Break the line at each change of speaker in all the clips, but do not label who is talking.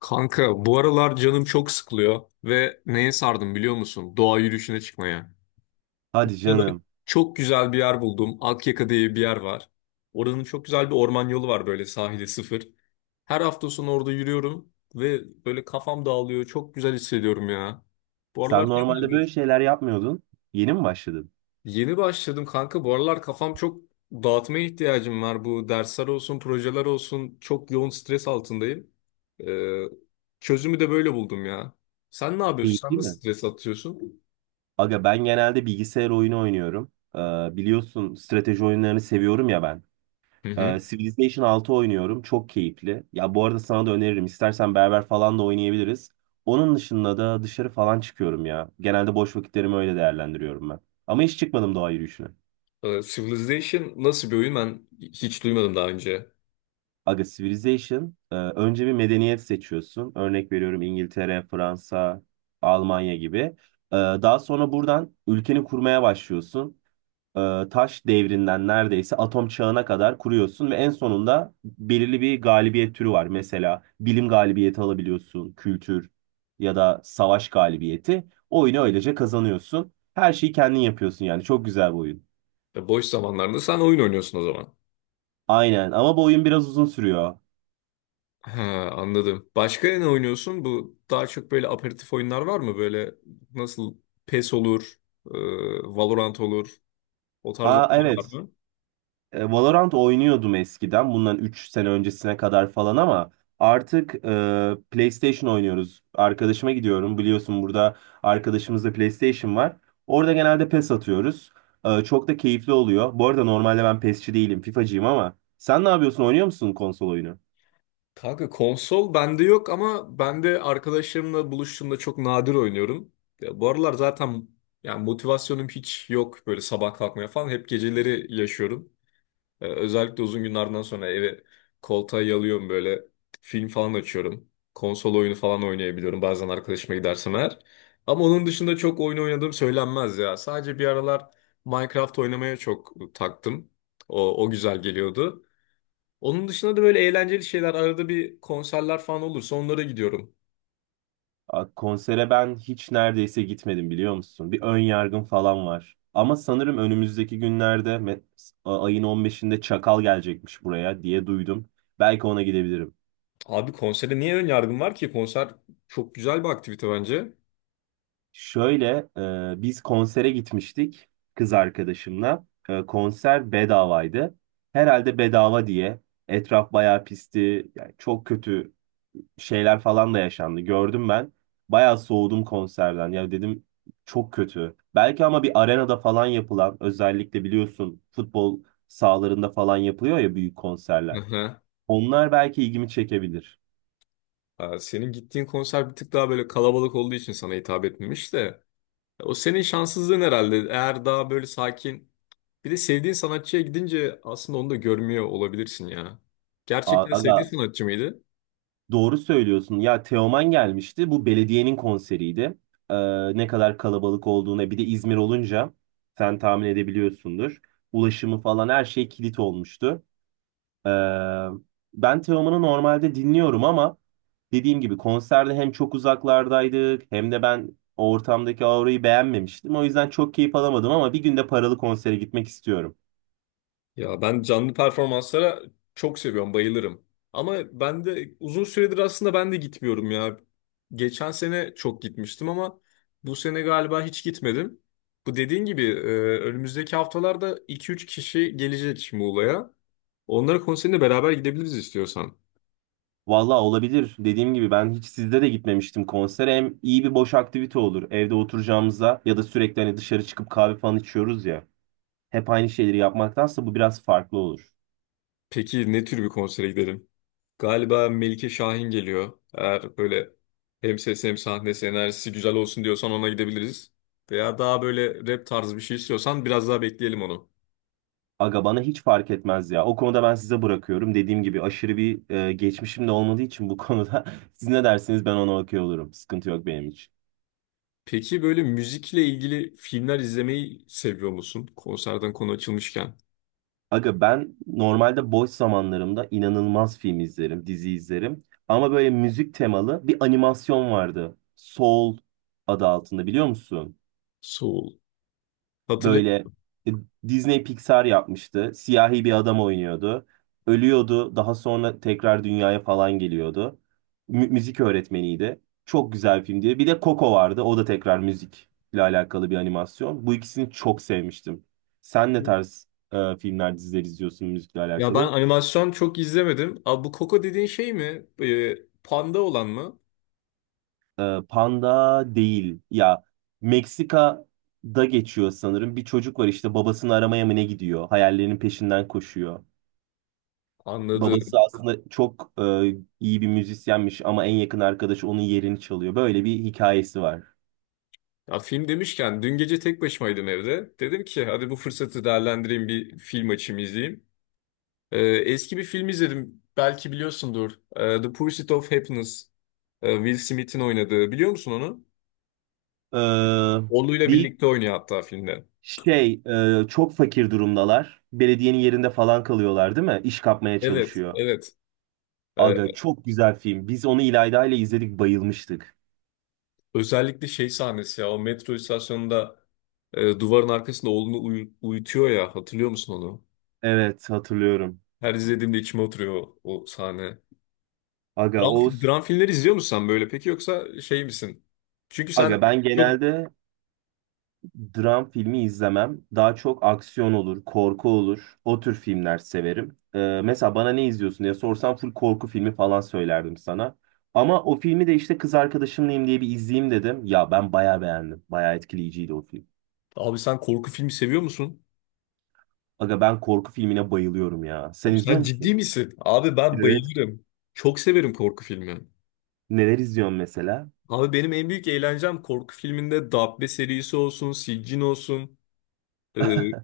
Kanka bu aralar canım çok sıkılıyor ve neye sardım biliyor musun? Doğa yürüyüşüne çıkmaya.
Hadi
Burada
canım.
çok güzel bir yer buldum. Akyaka diye bir yer var. Oranın çok güzel bir orman yolu var böyle sahile sıfır. Her hafta sonu orada yürüyorum ve böyle kafam dağılıyor. Çok güzel hissediyorum ya. Bu aralar
Sen
sen ne
normalde böyle
yapıyorsun?
şeyler yapmıyordun. Yeni mi başladın?
Yeni başladım kanka. Bu aralar kafam çok dağıtmaya ihtiyacım var. Bu dersler olsun, projeler olsun. Çok yoğun stres altındayım. Ee, Çözümü de böyle buldum ya. Sen ne yapıyorsun? Sen
Keyifli
nasıl
mi?
stres atıyorsun?
Aga ben genelde bilgisayar oyunu oynuyorum. Biliyorsun strateji oyunlarını seviyorum ya ben.
Hı hı.
Civilization 6 oynuyorum. Çok keyifli. Ya bu arada sana da öneririm. İstersen beraber falan da oynayabiliriz. Onun dışında da dışarı falan çıkıyorum ya. Genelde boş vakitlerimi öyle değerlendiriyorum ben. Ama hiç çıkmadım doğa yürüyüşüne.
Civilization nasıl bir oyun? Ben hiç duymadım daha önce.
Aga Civilization önce bir medeniyet seçiyorsun. Örnek veriyorum İngiltere, Fransa, Almanya gibi. Daha sonra buradan ülkeni kurmaya başlıyorsun. E, Taş devrinden neredeyse atom çağına kadar kuruyorsun ve en sonunda belirli bir galibiyet türü var. Mesela bilim galibiyeti alabiliyorsun, kültür ya da savaş galibiyeti. Oyunu öylece kazanıyorsun. Her şeyi kendin yapıyorsun yani. Çok güzel bir oyun.
Boş zamanlarında sen oyun oynuyorsun o zaman.
Aynen ama bu oyun biraz uzun sürüyor.
He, anladım. Başka ne oynuyorsun? Bu daha çok böyle aperatif oyunlar var mı? Böyle nasıl PES olur, e, Valorant olur. O tarz
Aa,
oyunlar var
evet.
mı?
Valorant oynuyordum eskiden. Bundan 3 sene öncesine kadar falan ama artık PlayStation oynuyoruz. Arkadaşıma gidiyorum. Biliyorsun burada arkadaşımızda PlayStation var. Orada genelde PES atıyoruz. Çok da keyifli oluyor. Bu arada normalde ben PES'çi değilim, FIFA'cıyım ama sen ne yapıyorsun? Oynuyor musun konsol oyunu?
Kanka konsol bende yok ama ben de arkadaşlarımla buluştuğumda çok nadir oynuyorum. Ya bu aralar zaten yani motivasyonum hiç yok böyle sabah kalkmaya falan. Hep geceleri yaşıyorum. Özellikle uzun günlerden sonra eve koltuğa yalıyorum böyle film falan açıyorum. Konsol oyunu falan oynayabiliyorum bazen arkadaşıma gidersem eğer. Ama onun dışında çok oyun oynadığım söylenmez ya. Sadece bir aralar Minecraft oynamaya çok taktım. O güzel geliyordu. Onun dışında da böyle eğlenceli şeyler arada bir konserler falan olursa onlara gidiyorum.
A, konsere ben hiç neredeyse gitmedim biliyor musun? Bir ön yargım falan var. Ama sanırım önümüzdeki günlerde ayın 15'inde Çakal gelecekmiş buraya diye duydum. Belki ona gidebilirim.
Abi konsere niye ön yargım var ki? Konser çok güzel bir aktivite bence.
Şöyle biz konsere gitmiştik kız arkadaşımla. Konser bedavaydı. Herhalde bedava diye. Etraf bayağı pisti. Yani çok kötü şeyler falan da yaşandı. Gördüm ben. Bayağı soğudum konserden. Ya dedim çok kötü. Belki ama bir arenada falan yapılan özellikle biliyorsun futbol sahalarında falan yapılıyor ya büyük
Hı
konserler.
hı.
Onlar belki ilgimi çekebilir.
Ha, senin gittiğin konser bir tık daha böyle kalabalık olduğu için sana hitap etmemiş de. O senin şanssızlığın herhalde. Eğer daha böyle sakin bir de sevdiğin sanatçıya gidince aslında onu da görmüyor olabilirsin ya. Gerçekten
Aga
sevdiğin sanatçı mıydı?
doğru söylüyorsun. Ya Teoman gelmişti. Bu belediyenin konseriydi. Ne kadar kalabalık olduğuna bir de İzmir olunca sen tahmin edebiliyorsundur. Ulaşımı falan her şey kilit olmuştu. Ee, ben Teoman'ı normalde dinliyorum ama dediğim gibi konserde hem çok uzaklardaydık hem de ben o ortamdaki aurayı beğenmemiştim. O yüzden çok keyif alamadım ama bir gün de paralı konsere gitmek istiyorum.
Ya ben canlı performanslara çok seviyorum, bayılırım. Ama ben de uzun süredir aslında ben de gitmiyorum ya. Geçen sene çok gitmiştim ama bu sene galiba hiç gitmedim. Bu dediğin gibi önümüzdeki haftalarda iki üç kişi gelecek Muğla'ya. Onlara konserine beraber gidebiliriz istiyorsan.
Vallahi olabilir. Dediğim gibi ben hiç sizde de gitmemiştim konsere. Hem iyi bir boş aktivite olur. Evde oturacağımıza ya da sürekli hani dışarı çıkıp kahve falan içiyoruz ya. Hep aynı şeyleri yapmaktansa bu biraz farklı olur.
Peki ne tür bir konsere gidelim? Galiba Melike Şahin geliyor. Eğer böyle hem ses hem sahne enerjisi güzel olsun diyorsan ona gidebiliriz. Veya daha böyle rap tarzı bir şey istiyorsan biraz daha bekleyelim onu.
Aga bana hiç fark etmez ya. O konuda ben size bırakıyorum. Dediğim gibi aşırı bir geçmişim de olmadığı için bu konuda siz ne dersiniz ben ona okuyor olurum. Sıkıntı yok benim için.
Peki böyle müzikle ilgili filmler izlemeyi seviyor musun? Konserden konu açılmışken.
Aga ben normalde boş zamanlarımda inanılmaz film izlerim, dizi izlerim. Ama böyle müzik temalı bir animasyon vardı. Soul adı altında, biliyor musun?
Soul. Hatırlayın.
Böyle e, Disney Pixar yapmıştı. Siyahi bir adam oynuyordu. Ölüyordu. Daha sonra tekrar dünyaya falan geliyordu. Müzik öğretmeniydi. Çok güzel film diye. Bir de Coco vardı. O da tekrar müzikle alakalı bir animasyon. Bu ikisini çok sevmiştim. Sen ne tarz filmler, diziler izliyorsun müzikle
Ya ben
alakalı?
animasyon çok izlemedim. Abi bu Coco dediğin şey mi? Panda olan mı?
Panda değil. Ya Meksika'da geçiyor sanırım. Bir çocuk var işte babasını aramaya mı ne gidiyor? Hayallerinin peşinden koşuyor.
Anladım.
Babası aslında çok iyi bir müzisyenmiş ama en yakın arkadaşı onun yerini çalıyor. Böyle bir hikayesi var.
Ya film demişken dün gece tek başımaydım evde. Dedim ki hadi bu fırsatı değerlendireyim bir film açayım izleyeyim. Eski bir film izledim. Belki biliyorsundur. The Pursuit of Happiness. Will Smith'in oynadığı. Biliyor musun onu?
Ee,
Oğluyla
bir
birlikte oynuyor hatta filmde.
şey çok fakir durumdalar. Belediyenin yerinde falan kalıyorlar değil mi? İş kapmaya
Evet,
çalışıyor.
evet. Ee,
Aga çok güzel film. Biz onu İlayda ile izledik, bayılmıştık.
Özellikle şey sahnesi ya. O metro istasyonunda duvarın arkasında oğlunu uyutuyor ya. Hatırlıyor musun onu?
Evet, hatırlıyorum.
Her izlediğimde içime oturuyor o sahne.
Aga o
Dram filmleri izliyor musun sen böyle? Peki yoksa şey misin? Çünkü sen
Aga ben
çok...
genelde dram filmi izlemem. Daha çok aksiyon olur, korku olur. O tür filmler severim. Mesela bana ne izliyorsun diye sorsam full korku filmi falan söylerdim sana. Ama o filmi de işte kız arkadaşımlayım diye bir izleyeyim dedim. Ya ben bayağı beğendim. Bayağı etkileyiciydi o film.
Abi sen korku filmi seviyor musun?
Aga ben korku filmine bayılıyorum ya. Sen
Oğlum
izliyor
sen
musun?
ciddi misin? Abi ben
Evet.
bayılırım. Çok severim korku filmi.
Neler izliyorsun mesela?
Abi benim en büyük eğlencem korku filminde Dabbe serisi olsun, Siccin olsun, e,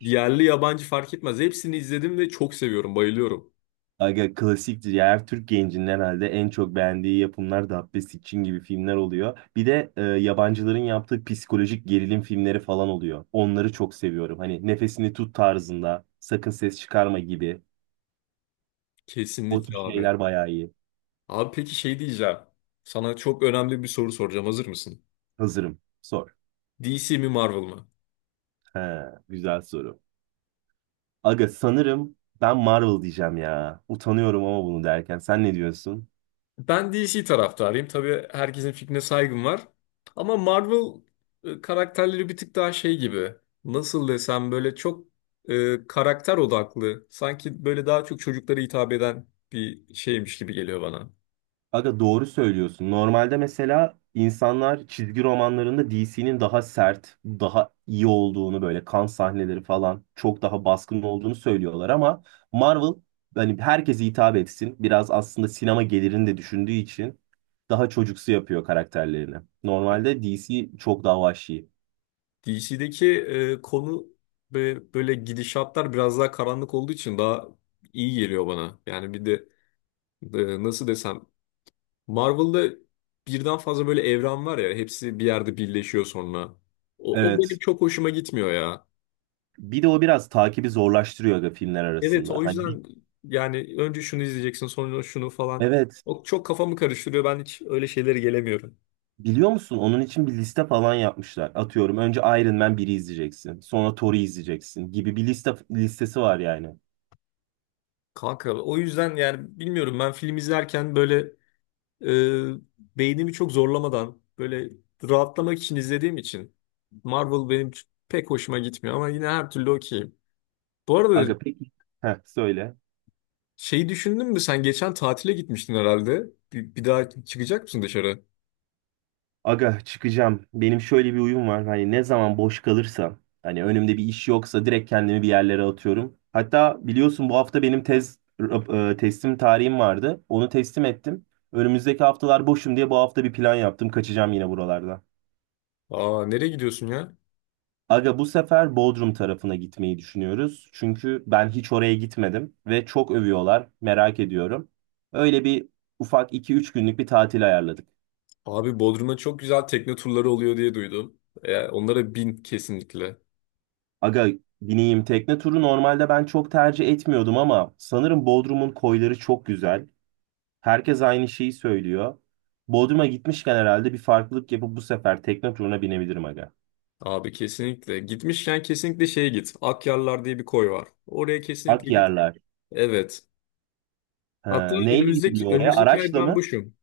yerli yabancı fark etmez. Hepsini izledim ve çok seviyorum, bayılıyorum.
Aga klasiktir ya. Her Türk gencinin herhalde en çok beğendiği yapımlar da Dabbe Sikçin gibi filmler oluyor. Bir de yabancıların yaptığı psikolojik gerilim filmleri falan oluyor. Onları çok seviyorum. Hani nefesini tut tarzında, sakın ses çıkarma gibi. O tür
Kesinlikle abi.
şeyler bayağı iyi.
Abi peki şey diyeceğim. Sana çok önemli bir soru soracağım. Hazır mısın?
Hazırım. Sor.
DC mi Marvel mı?
He, güzel soru. Aga sanırım ben Marvel diyeceğim ya. Utanıyorum ama bunu derken. Sen ne diyorsun?
Ben DC taraftarıyım. Tabii herkesin fikrine saygım var. Ama Marvel karakterleri bir tık daha şey gibi. Nasıl desem böyle çok karakter odaklı. Sanki böyle daha çok çocuklara hitap eden bir şeymiş gibi geliyor bana.
Aga doğru söylüyorsun. Normalde mesela insanlar çizgi romanlarında DC'nin daha sert, daha iyi olduğunu böyle kan sahneleri falan çok daha baskın olduğunu söylüyorlar ama Marvel hani herkese hitap etsin. Biraz aslında sinema gelirini de düşündüğü için daha çocuksu yapıyor karakterlerini. Normalde DC çok daha vahşi.
DC'deki konu ve böyle gidişatlar biraz daha karanlık olduğu için daha iyi geliyor bana. Yani bir de nasıl desem Marvel'da birden fazla böyle evren var ya hepsi bir yerde birleşiyor sonra. O benim
Evet.
çok hoşuma gitmiyor ya.
Bir de o biraz takibi zorlaştırıyor aga filmler
Evet
arasında.
o
Hani
yüzden yani önce şunu izleyeceksin sonra şunu falan.
evet.
O çok kafamı karıştırıyor ben hiç öyle şeylere gelemiyorum.
Biliyor musun? Onun için bir liste falan yapmışlar. Atıyorum önce Iron Man biri izleyeceksin. Sonra Thor'u izleyeceksin gibi bir liste listesi var yani.
Kanka o yüzden yani bilmiyorum ben film izlerken böyle e, beynimi çok zorlamadan böyle rahatlamak için izlediğim için Marvel benim pek hoşuma gitmiyor ama yine her türlü okeyim. Bu arada
Aga peki. Heh, söyle.
şeyi düşündün mü? Sen geçen tatile gitmiştin herhalde. Bir daha çıkacak mısın dışarı?
Aga çıkacağım. Benim şöyle bir uyum var. Hani ne zaman boş kalırsam hani önümde bir iş yoksa direkt kendimi bir yerlere atıyorum. Hatta biliyorsun bu hafta benim tez teslim tarihim vardı. Onu teslim ettim. Önümüzdeki haftalar boşum diye bu hafta bir plan yaptım. Kaçacağım yine buralarda.
Aa nereye gidiyorsun ya?
Aga bu sefer Bodrum tarafına gitmeyi düşünüyoruz. Çünkü ben hiç oraya gitmedim ve çok övüyorlar. Merak ediyorum. Öyle bir ufak 2-3 günlük bir tatil ayarladık.
Abi Bodrum'a çok güzel tekne turları oluyor diye duydum. E, onlara bin kesinlikle.
Aga bineyim, tekne turu normalde ben çok tercih etmiyordum ama sanırım Bodrum'un koyları çok güzel. Herkes aynı şeyi söylüyor. Bodrum'a gitmişken herhalde bir farklılık yapıp bu sefer tekne turuna binebilirim aga.
Abi kesinlikle. Gitmişken kesinlikle şeye git. Akyarlar diye bir koy var. Oraya kesinlikle git.
Akyarlar.
Evet. Hatta
Ha, neyle
önümüzdeki
gidiliyor oraya?
önümüzdeki ay
Araçla
ben
mı?
boşum.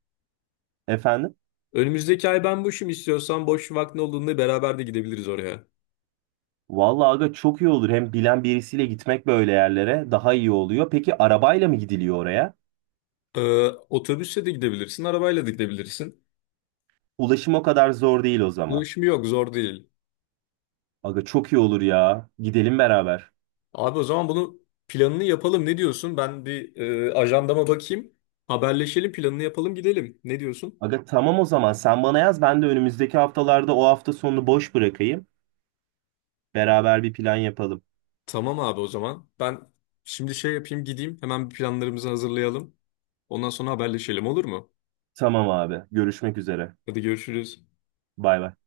Efendim?
Önümüzdeki ay ben boşum istiyorsan boş vaktin olduğunda beraber de gidebiliriz oraya.
Vallahi aga çok iyi olur. Hem bilen birisiyle gitmek böyle yerlere daha iyi oluyor. Peki arabayla mı gidiliyor oraya?
Ee, Otobüsle de gidebilirsin, arabayla da gidebilirsin.
Ulaşım o kadar zor değil o zaman.
Ulaşım yok, zor değil.
Aga çok iyi olur ya. Gidelim beraber.
Abi o zaman bunu planını yapalım. Ne diyorsun? Ben bir ajandama bakayım. Haberleşelim, planını yapalım, gidelim. Ne diyorsun?
Aga tamam o zaman sen bana yaz ben de önümüzdeki haftalarda o hafta sonunu boş bırakayım. Beraber bir plan yapalım.
Tamam abi o zaman. Ben şimdi şey yapayım, gideyim. Hemen bir planlarımızı hazırlayalım. Ondan sonra haberleşelim olur mu?
Tamam abi. Görüşmek üzere.
Hadi görüşürüz.
Bay bay.